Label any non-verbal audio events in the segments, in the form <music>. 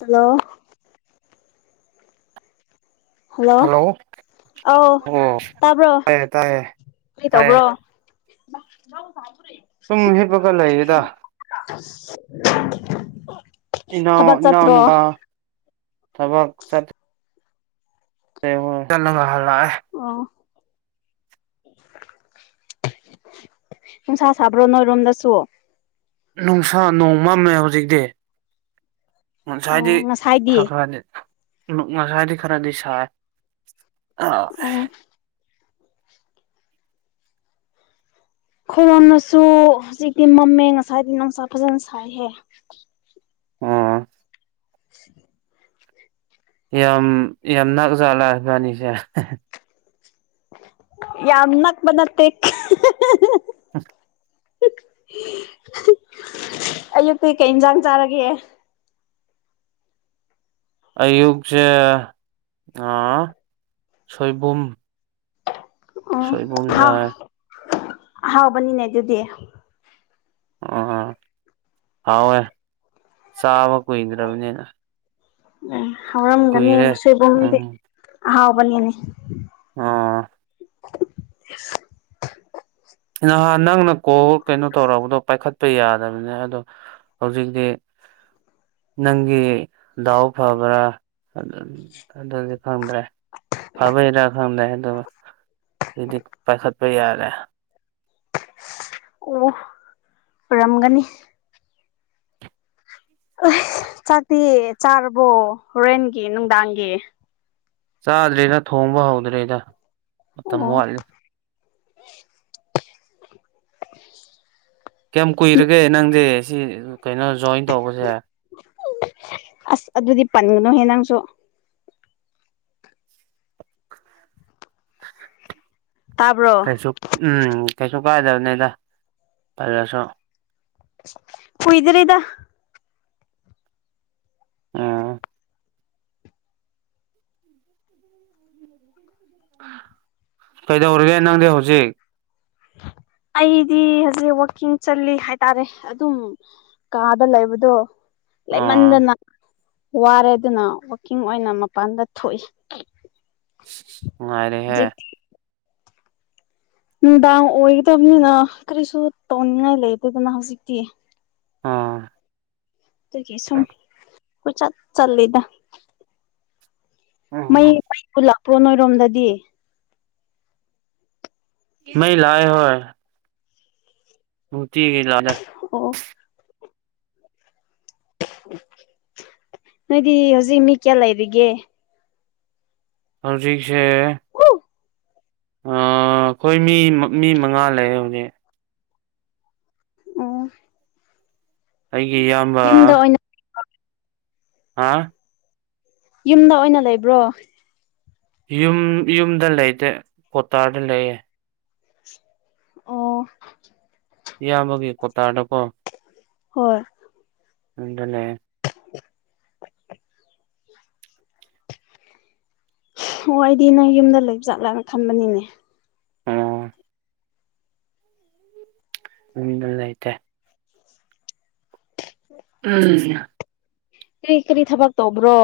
hello hello ꯑꯧ ꯑꯣ ꯇꯥꯏꯌꯦ ꯇꯥꯏꯌꯦ ꯀꯩ ꯇꯥꯏꯌꯦ ꯇꯧꯕ꯭ꯔꯣ ꯁꯨꯝ ꯍꯤꯞꯄꯒ ꯂꯩꯌꯦꯗ <inaudible> ꯏꯅꯥ ꯊꯕꯛ ꯆꯠꯇ꯭ꯔꯣ ꯏꯅꯥꯎꯅꯨꯄꯥ ꯊꯕꯛ ꯁꯠ <unintelligible> ꯑꯣ ꯅꯨꯡꯁꯥ ꯁꯥꯕ꯭ꯔꯣ ꯅꯣꯏꯔꯣꯝꯗꯁꯨ <unintelligible> ꯅꯨꯡꯁꯥ ꯅꯣꯡ ꯃꯝꯃꯦ ꯍꯧꯖꯤꯛꯇꯤ ꯑꯣ ꯉꯁꯥꯏꯗꯤ ꯉꯁꯥꯏꯗꯤ ꯈꯔ ꯈꯔꯗꯤ ꯉꯁꯥꯏꯗꯤ ꯈꯔꯗꯤ ꯁꯥꯏ <inaudible> ꯑꯣ ꯈꯣꯏꯔꯣꯝꯗꯁꯨ ꯍꯧꯖꯤꯛꯇꯤ ꯃꯝꯃꯦ ꯉꯁꯥꯏꯗꯤ ꯅꯨꯡꯁꯥ ꯐꯖꯅ ꯁꯥꯏꯍꯦ <inaudible> ꯌꯥꯝ ꯌꯥꯝ ꯅꯥꯛꯖꯥꯠꯂ ꯏꯕꯥꯅꯤꯁꯦ ꯌꯥꯝ ꯅꯛꯄ ꯅꯠꯇꯦ <inaudible> ꯑꯌꯨꯛꯇꯤ ꯀꯩ ꯌꯦꯟꯖꯥꯡ ꯆꯥꯔꯒꯦ ꯑꯌꯨꯛꯁꯦ ꯑ ꯁꯣꯏꯕꯨꯝ ꯁꯣꯏꯕꯨꯝ ꯑꯣ ꯆꯥꯏ ꯍ ꯍꯥꯎꯕꯅꯤꯅꯦ ꯑꯗꯨꯗꯤ ꯑ ꯍꯥꯎꯋꯦ ꯆꯥꯕ ꯀꯨꯏ ꯗ꯭ꯔꯕꯅꯤꯅ ꯑꯦ ꯍꯥꯎꯔꯝꯒꯅꯤ ꯁꯣꯏꯕꯨꯝꯗꯤ ꯑꯍꯥꯎꯕꯅꯤꯅꯦ ꯑꯥ <inaudible> ꯅꯍꯥꯟ ꯅꯪꯅ ꯀꯣꯜ ꯀꯩꯅꯣ ꯇꯧꯔꯛꯔꯕꯗꯣ ꯄꯥꯏꯈꯠꯄ ꯌꯥꯗꯕꯅꯦ ꯑꯗꯣ ꯍꯧꯖꯤꯛꯇꯤ ꯅꯪꯒꯤ ꯗꯥꯎ ꯐꯕ꯭ꯔꯥ ꯑꯗꯨ ꯑꯗꯨꯗꯤ ꯐꯪꯗ꯭ꯔꯦ ꯐꯥꯕꯩꯔꯥ ꯈꯪꯗꯦ ꯑꯗꯨ ꯑꯗꯨꯗꯤ ꯄꯥꯏꯈꯠꯄ ꯌꯥꯔꯦ ꯑꯣ ꯔꯝꯒꯅꯤ ꯑꯁ ꯆꯥꯛꯇꯤ ꯆꯥꯔꯕꯣ ꯍꯣꯔꯦꯟꯒꯤ ꯅꯨꯡꯗꯥꯡꯒꯤ ꯆꯥꯗ꯭ꯔꯦꯗ ꯊꯣꯡꯕ ꯍꯧꯗ꯭ꯔꯦꯗ ꯃꯇꯝ ꯑꯣ ꯋꯥꯠꯂꯤ ꯀꯌꯥꯝ ꯀꯨꯏꯔꯒꯦ ꯅꯪꯗꯤ ꯁꯤ ꯀꯩꯅꯣ ꯖꯣꯏꯟ ꯇꯧꯕꯁꯦ ꯑꯁ ꯑꯗꯨꯗꯤ ꯄꯟꯒꯅꯨꯍꯦ ꯅꯪꯁꯨ ꯇꯥꯕ꯭ꯔꯣ ꯀꯩꯁꯨ ꯎꯝ ꯀꯩꯁꯨ ꯀꯥꯏꯗꯕꯅꯤꯗ ꯄꯜꯂꯁꯨ ꯀꯨꯏꯗꯔꯤꯗ ꯑꯥ ꯀꯩꯗꯧꯔꯒꯦ ꯅꯪꯗꯤ ꯍꯧꯖꯤꯛ <inaudible> ꯑꯩꯗꯤ ꯍꯧꯖꯤꯛ ꯋꯥꯛꯀꯤꯡ ꯆꯜꯂꯤ ꯍꯥꯏꯇꯥꯔꯦ ꯑꯗꯨꯝ ꯀꯥꯗ ꯂꯩꯕꯗꯣ ꯂꯩ ꯑꯥ ꯃꯟꯗꯅ ꯋꯥꯔꯦ ꯑꯗꯨꯅ ꯋꯀꯤꯡ ꯑꯣꯏꯅ ꯃꯄꯥꯟꯗ ꯊꯣꯛꯏ ꯉꯥꯏꯔꯦ ꯍꯥꯏ ꯍꯧꯖꯤꯛꯇꯤ ꯅꯨꯡꯗꯥꯡ ꯑꯣꯏꯒꯗꯕꯅꯤꯅ ꯀꯔꯤꯁꯨ ꯇꯧꯅꯤꯡꯉꯥꯏ ꯂꯩꯇꯦꯗꯅ ꯍꯧꯖꯤꯛꯇꯤ ꯑꯥ ꯀꯁꯨꯝ ꯄꯨ ꯆ ꯆꯠ ꯂꯤꯗ ꯃꯩ ꯃꯩ ꯄꯨꯜꯂꯛꯄ꯭ꯔꯣ ꯅꯣꯏꯔꯣꯝꯗꯗꯤ ꯃꯣꯏ ꯂꯑ ꯍꯣꯏ ꯎꯇꯤꯒ ꯂꯥꯗꯦ ꯑꯣ ꯅꯣꯏꯗꯤ ꯍꯧꯖꯤꯛ ꯃꯤ ꯀꯌꯥ ꯂꯩꯔꯤꯒꯦ ꯍꯜ ꯊꯛꯁꯦ ꯑꯣ ꯑ ꯑꯩꯈꯣꯏ ꯃꯤ ꯃꯤ ꯃꯉꯥ ꯂꯩ ꯍꯧꯖꯤꯛ ꯑꯣ ꯑꯩꯒꯤ ꯏꯌꯥꯝꯕ <unintelligible> ꯍꯥꯥ ꯌꯨꯝꯗ ꯑꯣꯏꯅ ꯂꯩꯕ꯭ꯔꯣ ꯌꯨꯝ ꯌꯨꯝꯗ ꯂꯩꯇꯦ ꯀꯣꯇꯥꯔꯗ ꯂꯩꯑꯦ ꯑꯣ ꯏꯌꯥꯝꯕꯒꯤ ꯀꯣꯇꯥꯗꯀꯣ ꯍꯣꯏ ꯎꯗ ꯂꯩ ꯑꯣ ꯑꯩꯗꯤ ꯅꯪ ꯌꯨꯝꯗ ꯂꯩꯕ ꯆꯠꯂꯥꯅ ꯈꯟꯕꯅꯤꯅꯦ ꯑ ꯃꯃꯤꯒ ꯂꯩꯥꯏꯇꯦ ꯑꯅ ꯀꯔꯤ ꯀꯔꯤ ꯊꯕꯛ ꯇꯧꯕ꯭ꯔꯣ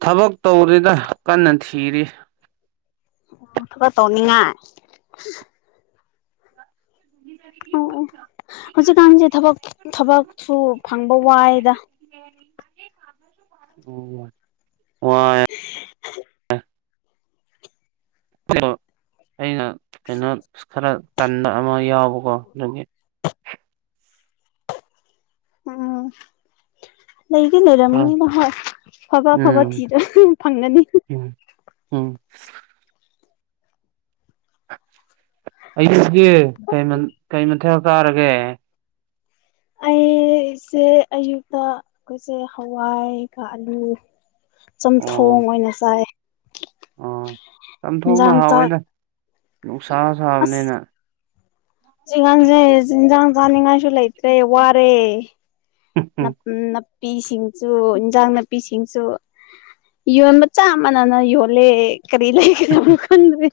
ꯊꯕꯛ ꯇꯧꯔꯤꯗ ꯀꯟꯅ ꯊꯤꯔꯤ ꯑ ꯊ ꯇꯅꯤꯡꯉꯥꯏ ꯑꯣ ꯑꯣ ꯍꯧꯖꯤꯛꯀꯥꯟꯁꯦ ꯊꯕꯛ ꯊꯕꯛꯁꯨ ꯐꯪꯕ ꯋꯥꯏꯗ ꯑꯣ ꯋꯥ ꯑ ꯑꯩꯅ ꯀꯩꯅꯣ ꯈꯔ ꯇꯟꯕ ꯑꯃ ꯌꯥꯎꯕꯀꯣ ꯑꯗꯨꯒꯤ ꯎꯝ ꯂꯩꯒꯦ ꯈꯔ ꯂꯩꯔꯝꯅꯤꯅ ꯑꯕ ꯑꯐꯕ ꯎꯝ ꯊꯤꯗꯁꯨ ꯑꯗꯨ ꯐꯪꯒꯅꯤ ꯑꯣ ꯑꯌꯨꯗꯤ ꯀꯩ ꯃꯊꯦꯜ ꯇꯥꯔꯒꯦ ꯑꯩꯁꯦ ꯑꯌꯨꯛꯇ ꯑꯩꯈꯣꯏꯁꯦ ꯍꯋꯥꯏ ꯑꯥꯂꯨ ꯆꯝꯊꯣꯡ ꯑꯣꯏꯅ ꯆꯥꯏ ꯑ ꯆꯥꯝꯊꯣꯛꯅ ꯏꯟꯖꯥꯡ ꯆꯥꯛ ꯍꯥꯎꯑꯣꯏꯅ ꯎꯁꯥ ꯁꯥꯕꯅꯦꯅ ꯆꯒꯥꯡꯁꯦ ꯆꯤꯟꯖꯥꯡ ꯆꯥꯅꯤꯡꯉꯥꯏꯁꯨ ꯂꯩꯇ꯭ꯔꯦ ꯋꯥꯔꯦ ꯄꯤ ꯁꯤꯡꯁꯨ ꯏꯟꯖꯥꯡ ꯅꯥꯄꯤꯁꯤꯡꯁꯨ ꯌꯣꯟ ꯃꯆꯥ ꯑꯃꯅꯅ ꯌꯣꯜꯂꯦ ꯀꯔꯤ ꯂꯩꯒꯗꯅ ꯈꯟꯗꯦ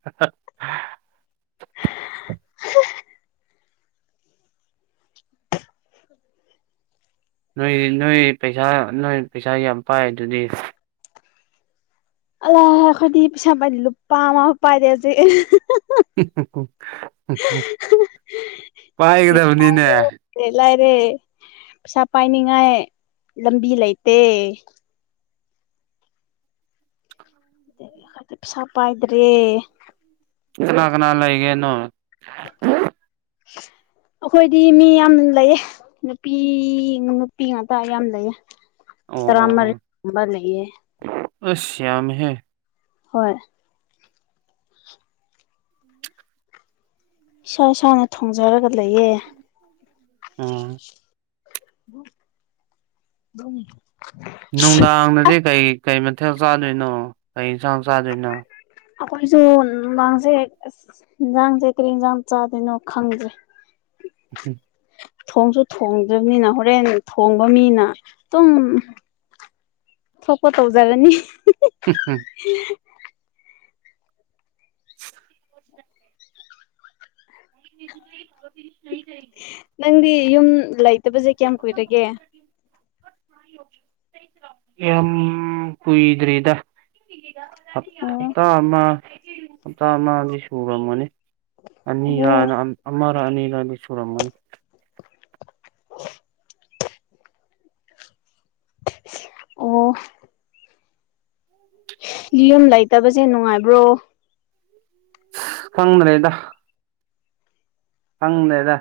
<unintelligible> ꯅꯣꯏ ꯅꯣꯏ ꯄꯩꯁꯥ ꯅꯣꯏ ꯄꯩꯁꯥ ꯌꯥꯝ ꯄꯥꯏ ꯑꯗꯨꯗꯤ ꯑ ꯈꯔꯗꯤ ꯄꯩꯁꯥ ꯄꯥꯏꯅꯤ ꯂꯨꯄꯥ ꯑꯃ ꯄꯥꯏꯔꯦ ꯍꯧꯖꯤꯛ ꯌꯥꯝ ꯄꯥꯏꯒꯗꯕꯅꯤꯅꯦ ꯂꯥꯏꯔꯦ ꯄꯩꯁꯥ ꯄꯥꯏꯅꯤꯡꯉꯥꯏ ꯂꯝꯕꯤ ꯂꯩꯇꯦ ꯄ ꯁꯥꯄ ꯍꯥꯏꯗ꯭꯭ꯔꯦ ꯆꯅꯥ ꯀꯅꯥꯂꯒꯦꯅ <unintelligible> ꯑꯩꯈꯣꯏꯗꯤ ꯃꯤ ꯌꯥꯝ ꯂꯩꯌꯦ ꯅꯨꯄꯤ ꯅꯨꯄꯤ ꯉꯥꯛꯇ ꯌꯥꯝ ꯂꯩꯑ ꯑꯣ ꯇꯔꯥꯔꯤꯝꯕ ꯂꯩꯌꯦ ꯑꯁꯝ ꯍ ꯍꯣꯏ ꯏꯁꯥ ꯏꯁꯥꯅ ꯊꯣꯡꯖꯔꯒ ꯂꯩꯌꯦ ꯑꯝ ꯝ <inaudible> <unintelligible> ꯅꯨꯡꯗꯥꯡꯗꯗꯤ ꯀꯩ ꯀꯩ ꯃꯊꯦꯜ ꯆꯥꯗꯣꯏꯅꯣ ꯀꯩ ꯌꯦꯟꯁꯥꯡ ꯆꯥꯗꯣꯏꯅꯣ ꯑꯩꯈꯣꯏꯁꯨ ꯅꯨꯡꯥꯡꯁꯦ ꯑ ꯏꯟꯁꯥꯡꯁꯦ ꯀꯔꯤ ꯏꯟꯁꯥꯡ ꯆꯥꯗꯣꯏꯅꯣ ꯈꯪꯗꯦ ꯑꯩꯣꯏ <unintelligible> <inaudible> ꯊꯣꯡꯁꯨ ꯊꯣꯡꯗ꯭ꯔꯕꯅꯤꯅ ꯍꯣꯔꯦꯟ ꯊꯣꯡꯕ ꯃꯤꯅ ꯑꯗꯨꯨꯝ ꯊꯣꯛꯄ ꯇꯧꯖꯔꯅꯤ ꯝ <unintelligible> <inaudible> <unintelligible> <inaudible> ꯑꯩꯗꯤ ꯐ <unintelligible> <inaudible> ꯅꯪꯗꯤ ꯌꯨꯝ ꯂꯩꯇꯕꯁꯦ ꯀꯌꯥꯝ ꯀꯨꯏꯔꯒꯦ ꯌꯥꯝ ꯀꯏꯗ꯭ꯔꯦꯔꯤꯗ ꯑꯣ ꯍꯞꯇꯥ ꯑꯃ ꯍꯞꯇꯥ ꯑꯃꯗꯤ ꯁꯨꯔꯝꯃꯅꯤ ꯑꯣ ꯑꯅꯤꯔꯅ ꯑꯃꯔ ꯑꯅꯤꯔ ꯕꯤꯁꯣꯔꯃꯟ ꯑꯣ <unintelligible> <inaudible> ꯑꯣ <inaudible> ꯌꯨꯝ ꯂꯩꯇꯕꯁꯦ ꯅꯨꯡꯉꯥꯏꯕ꯭ꯔꯣ ꯈꯪ ꯃ꯭ꯔꯦꯗ ꯐꯪꯅꯦꯔ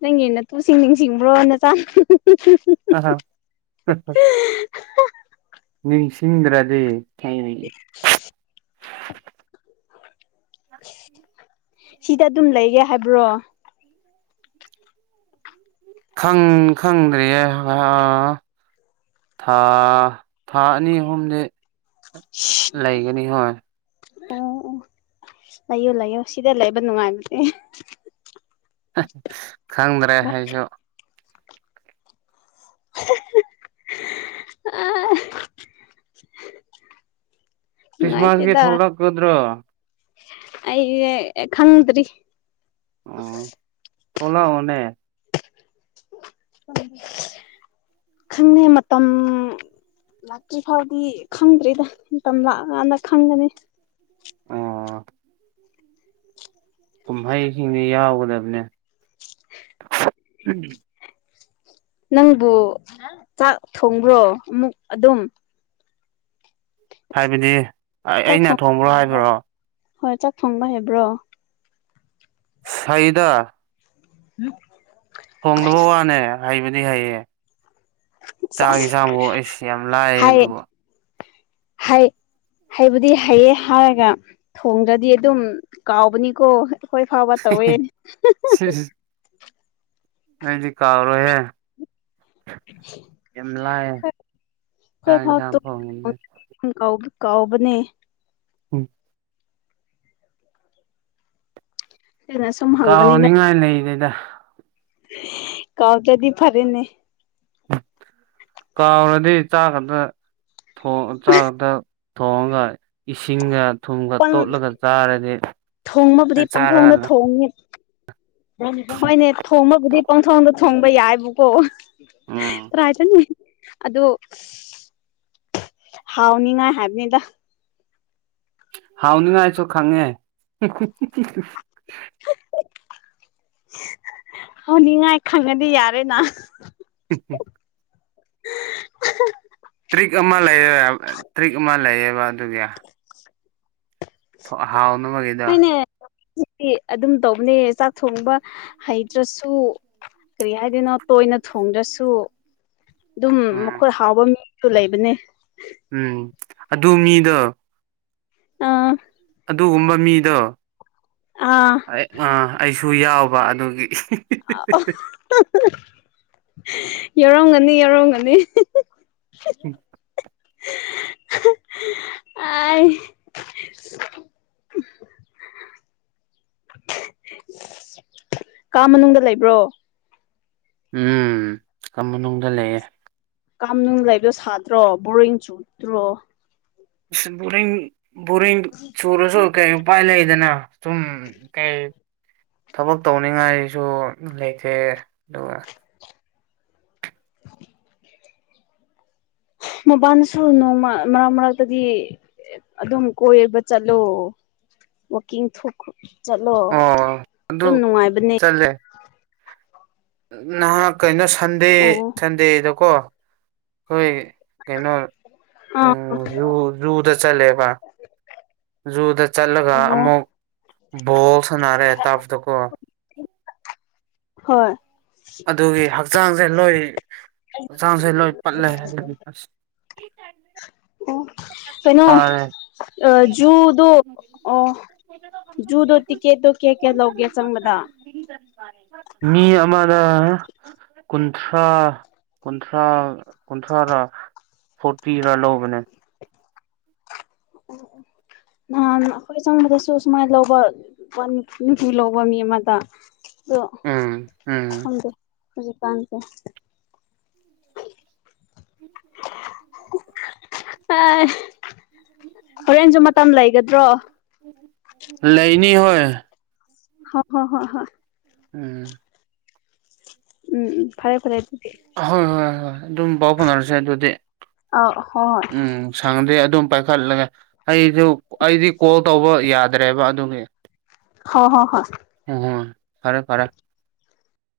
ꯅꯪꯒꯤꯅ ꯇꯨꯁꯤꯡ ꯅꯤꯡꯁꯤꯡꯕ꯭ꯔꯣ ꯅ ꯑ ꯍ <inaudible> ꯅꯤꯡꯁꯤꯡꯗ꯭ꯔꯗꯤ ꯁꯤꯗ ꯑꯗꯨꯝ ꯂꯩꯒꯦ ꯍꯥꯏꯕ꯭ꯔꯣ ꯈꯪ ꯈꯪꯗ꯭ꯔꯤꯌꯦ ꯑ ꯊꯥ ꯊꯥ ꯑꯅꯤ ꯑꯍꯨꯝꯗꯤ ꯂꯩꯒꯅꯤ ꯍꯣꯏ ꯑꯣ ꯑꯣ ꯂꯩꯌꯣ ꯂꯩꯌꯣ ꯁꯤꯗ ꯂꯩꯕ ꯅꯨꯡꯉꯥꯏꯕꯅꯦ ꯈꯪꯗ꯭ꯔꯦ ꯍꯥꯏꯁꯨ ꯑ <inaudible> <unintelligible> ꯈ꯭ꯔꯤꯁꯃꯥꯁꯀꯤ ꯊꯣꯛꯂꯛꯀꯗ꯭ꯔꯣ ꯑꯩ ꯈꯪꯗ꯭ꯔꯤ ꯑꯣ ꯊꯣꯂ ꯑꯣꯅꯦ ꯈꯪꯉꯦ ꯃꯇꯝ ꯂꯥꯛꯇ꯭ꯔꯤ ꯐꯥꯎꯗꯤ ꯈꯪꯗ꯭ꯔꯤꯗ ꯃꯇꯝ ꯂꯥꯛꯑꯀꯥꯟꯗ ꯈꯪꯒꯅꯤ ꯑꯣ ꯀꯨꯝꯍꯩꯁꯤꯡꯁ ꯌꯥꯎꯒꯗꯕꯅꯦ <unintelligible> <inaudible> ꯎꯝ ꯅꯪꯕꯨ ꯆꯥꯛ ꯊꯣꯡꯕ꯭ꯔꯣ ꯑꯃꯨꯛ ꯑꯗꯨꯝ ꯍꯥꯏꯕꯗꯤ ꯆꯥꯛ ꯑꯩꯅ ꯊꯣꯡ ꯊꯣꯡꯕ꯭ꯔꯣ ꯍꯥꯏꯕ꯭ꯔꯣ ꯍꯣꯏ ꯆꯥꯛ ꯊꯪꯕ ꯍꯥꯏꯕ꯭ꯔꯣ ꯐꯍꯤꯗꯥ ꯎꯝ ꯍꯣꯡꯅꯕ ꯋꯥꯅꯦ ꯍꯥꯏꯕꯗꯤ ꯍꯥꯏꯌꯦ ꯆꯥꯁ ꯆꯥꯛ ꯌꯦꯟꯁꯥꯡꯐꯥꯎ ꯑꯩꯁꯨ ꯌꯥꯝ ꯂꯥꯏ ꯍꯥꯏ ꯑꯗꯨꯒ ꯍꯥꯏ ꯍꯩꯕꯨꯗꯤ ꯍꯩꯌꯦ ꯍꯥꯏꯔꯒ ꯊꯣꯡꯗ꯭ꯔꯗꯤ ꯑꯗꯨꯝ ꯀꯥꯎꯕꯅꯤꯀꯣ ꯑꯩꯈꯣꯏ ꯐꯥꯎꯕ ꯇꯧꯋꯦꯅꯤ ꯑꯗꯤ ꯀꯥꯔꯍꯦ ꯍꯣꯏ ꯆꯥꯛ ꯌꯦꯟꯁꯥꯡ ꯊꯣꯡꯕꯗꯤ ꯍꯥꯎ ꯀ ꯀꯥꯎꯕꯅꯦ ꯎꯝ ꯑꯗꯨꯅ ꯁꯨꯝ ꯀꯥꯎꯅꯤꯡꯉꯥꯏ ꯂꯩꯗꯩꯗ ꯀꯥꯎ ꯀꯗꯤ ꯐꯔꯦꯅꯦ ꯀꯥꯎꯔꯗꯤ ꯆꯥꯛ ꯈꯛꯇꯣꯡ ꯆꯥꯛ ꯈꯛꯇ ꯊꯣꯡꯉꯒ ꯏꯁꯤꯡꯒ ꯊꯨꯝꯒ ꯄꯪ ꯇꯣꯠꯂꯒ ꯆꯥꯔꯗꯤ ꯊꯣꯡꯕꯕꯨꯗꯤ ꯄꯪꯊꯣꯡꯗ ꯆꯥꯔꯒ ꯊꯣꯡꯉꯤ ꯍꯣꯏꯅꯦ ꯊꯣꯡꯕꯕꯨꯗꯤ ꯄꯪꯊꯣꯡꯗ ꯊꯣꯡꯕ ꯌꯥꯏꯕꯨꯀꯣ ꯎꯝ ꯇꯑꯆ ꯃꯤ ꯑꯗꯨ ꯍꯥꯎꯅꯤꯉꯥꯏ ꯍꯥꯏꯕꯅꯤꯗ ꯍꯥꯎꯅꯤ ꯉꯥꯏ ꯆꯣ ꯈꯉꯦ ꯑꯣ ꯅꯤꯡꯉꯥꯏ ꯈꯪꯉꯗꯤ ꯌꯥꯔꯦꯗ ꯇꯔꯤꯛ ꯑꯃ ꯂꯩꯌꯦ ꯇꯔꯤꯛ ꯑꯃ ꯂꯩꯌꯦꯕ ꯑꯗꯨꯒꯤ <unintelligible> <inaudible> ꯍꯥꯎꯅꯕꯒꯤꯩꯗ ꯗꯤ ꯑꯗꯨꯝ ꯇꯧꯕꯅꯦ ꯆꯥꯛ ꯊꯣꯡꯕ ꯍꯩꯇ꯭ꯔꯁꯨ ꯀꯔꯤ ꯍꯥꯏꯗꯣꯏꯅꯣ ꯇꯣꯏꯅ ꯊꯣꯡꯗ꯭ꯔꯁꯨ ꯑꯗꯨꯝ ꯎꯝ ꯃꯈꯣꯏ ꯍꯥꯎꯕ ꯃꯤꯁꯨ ꯂꯩꯕꯅꯦ ꯎꯝ ꯑꯗꯨ ꯃꯤꯗꯣ ꯑꯥ ꯑꯗꯨꯒꯨꯝꯕ ꯃꯤꯗꯣ ꯑꯥ ꯑꯩꯁꯨ ꯌꯥꯎꯕ ꯑꯗꯨꯒꯤ <unintelligible> <inaudible> ꯌꯥꯎꯔꯝꯒꯅꯤ ꯌꯥꯎꯔꯝꯒꯅꯤ ꯎꯝ ꯑ <unintelligible> <inaudible> <unintelligible> <inaudible> ꯀꯥ ꯃꯅꯨꯡꯗ ꯂꯩꯕ꯭ꯔꯣ ꯎꯝ ꯀ ꯃꯅꯨꯡꯗ ꯂꯩꯌꯦ ꯀꯥꯝꯅꯨꯡ ꯂꯩꯕ ꯁꯥꯗ꯭ꯔꯣ ꯕꯣꯔꯤꯡ ꯆꯨꯠꯇ꯭ꯔꯣ ꯑ ꯕꯣꯔꯤꯡ ꯕꯣꯔꯤꯡ ꯁꯨꯔꯁꯨ ꯀꯩ ꯎꯄꯥꯏ ꯂꯩꯗꯅ ꯑꯗꯨꯝ ꯀꯩ ꯊꯕꯛ ꯇꯧꯅꯤꯡꯉꯥꯏꯁꯨ ꯂꯩꯇꯦ ꯑꯗꯨꯒ ꯃꯄꯅ ꯁꯨꯔꯨꯅꯨ ꯃꯔꯛ ꯃꯔꯛꯇꯒꯤ ꯑꯗꯨꯝ ꯀꯣꯏꯕ ꯆꯠꯂꯣ ꯋꯥꯋꯀꯤꯡ ꯊꯣꯛꯈ꯭ꯔꯣ ꯆꯠꯂꯣ ꯑꯣ ꯑꯗꯨ ꯑꯗꯨꯝ ꯅꯨꯡꯉꯥꯏꯕꯅꯦ ꯆꯠꯂꯦ ꯅꯍꯥꯛ ꯀꯩꯅꯣ ꯁꯟꯗꯦ ꯑꯣ ꯁꯟꯗꯦꯗꯀꯣ ꯍꯣꯏ ꯀꯩꯅꯣ ꯑꯥ ꯎꯝ ꯖꯨ ꯖꯨꯗ ꯆꯠꯂꯦꯕ ꯖꯨꯗ ꯆꯠꯂꯒ ꯑꯣ ꯑꯃꯨꯛ ꯕꯣꯜ ꯁꯥꯟꯅꯔꯦ ꯇꯥꯕꯗꯀꯣ ꯍꯣꯏ ꯑꯗꯨꯒꯤ ꯍꯛꯆꯥꯡ ꯂꯣꯏ ꯆꯥꯡꯁꯦ ꯂꯣꯏ ꯄꯠꯂꯦ ꯍꯥꯏ ꯑꯥ <unintelligible> <inaudible> ꯑ ꯖꯨꯗ ꯑꯣ ꯨꯗꯣꯇ ꯀꯦꯗꯣ ꯀꯌꯥ ꯀꯌꯥ ꯂꯣꯒꯦ ꯆꯪꯃꯗꯥ ꯃꯤ ꯑꯗ ꯀꯨꯟꯊ꯭ꯔꯥ ꯀꯨꯟꯊ꯭ꯔꯥ ꯀꯨꯟꯊ꯭ꯔꯥꯥ ꯐꯣꯔꯇꯤ ꯈ ꯂꯧꯕꯅꯦ ꯎ ꯑꯣ ꯅꯍꯥꯟ ꯑꯩꯈꯣꯏ ꯆꯪꯕꯗꯁꯨ ꯁꯨꯃꯥꯏꯅ ꯂꯧꯕ ꯅꯨꯡꯇꯤ ꯂꯧꯕ ꯃꯤ ꯑꯃꯗ ꯎꯝ ꯎꯝ ꯍꯧꯖꯤ ꯄꯥꯟꯁꯦ ꯑ ꯍꯣꯔꯦꯟꯁꯨ ꯃꯇꯝ ꯂꯩꯒꯗ꯭ꯔꯣ ꯂꯩꯅꯤ ꯍꯣꯏ ꯍ ꯍꯣ ꯍ ꯍ ꯎꯝ ꯎꯝ ꯎꯝ ꯐꯔꯦ ꯐꯔꯦ ꯍꯣꯏ ꯍꯣꯏꯣꯏ ꯍꯣꯏ ꯑꯗꯨꯝ ꯄꯥꯎ ꯐꯥꯎꯅꯔꯁꯦ ꯑꯗꯨꯗꯤ ꯑ ꯍꯣꯏ ꯍꯣꯏ ꯎꯝ ꯁꯥꯡꯗꯦ ꯑꯗꯨꯝ ꯄꯥꯏꯈꯠꯂꯒꯦ ꯑꯩꯁꯨ ꯑꯩꯗꯤ ꯀꯣꯜ ꯇꯧꯕ ꯌꯥꯗ꯭ꯔꯦꯕ ꯑꯗꯨꯒꯤ ꯍꯣ ꯍꯣ ꯍꯣ ꯎꯝ ꯐꯔꯦ ꯐꯔꯦ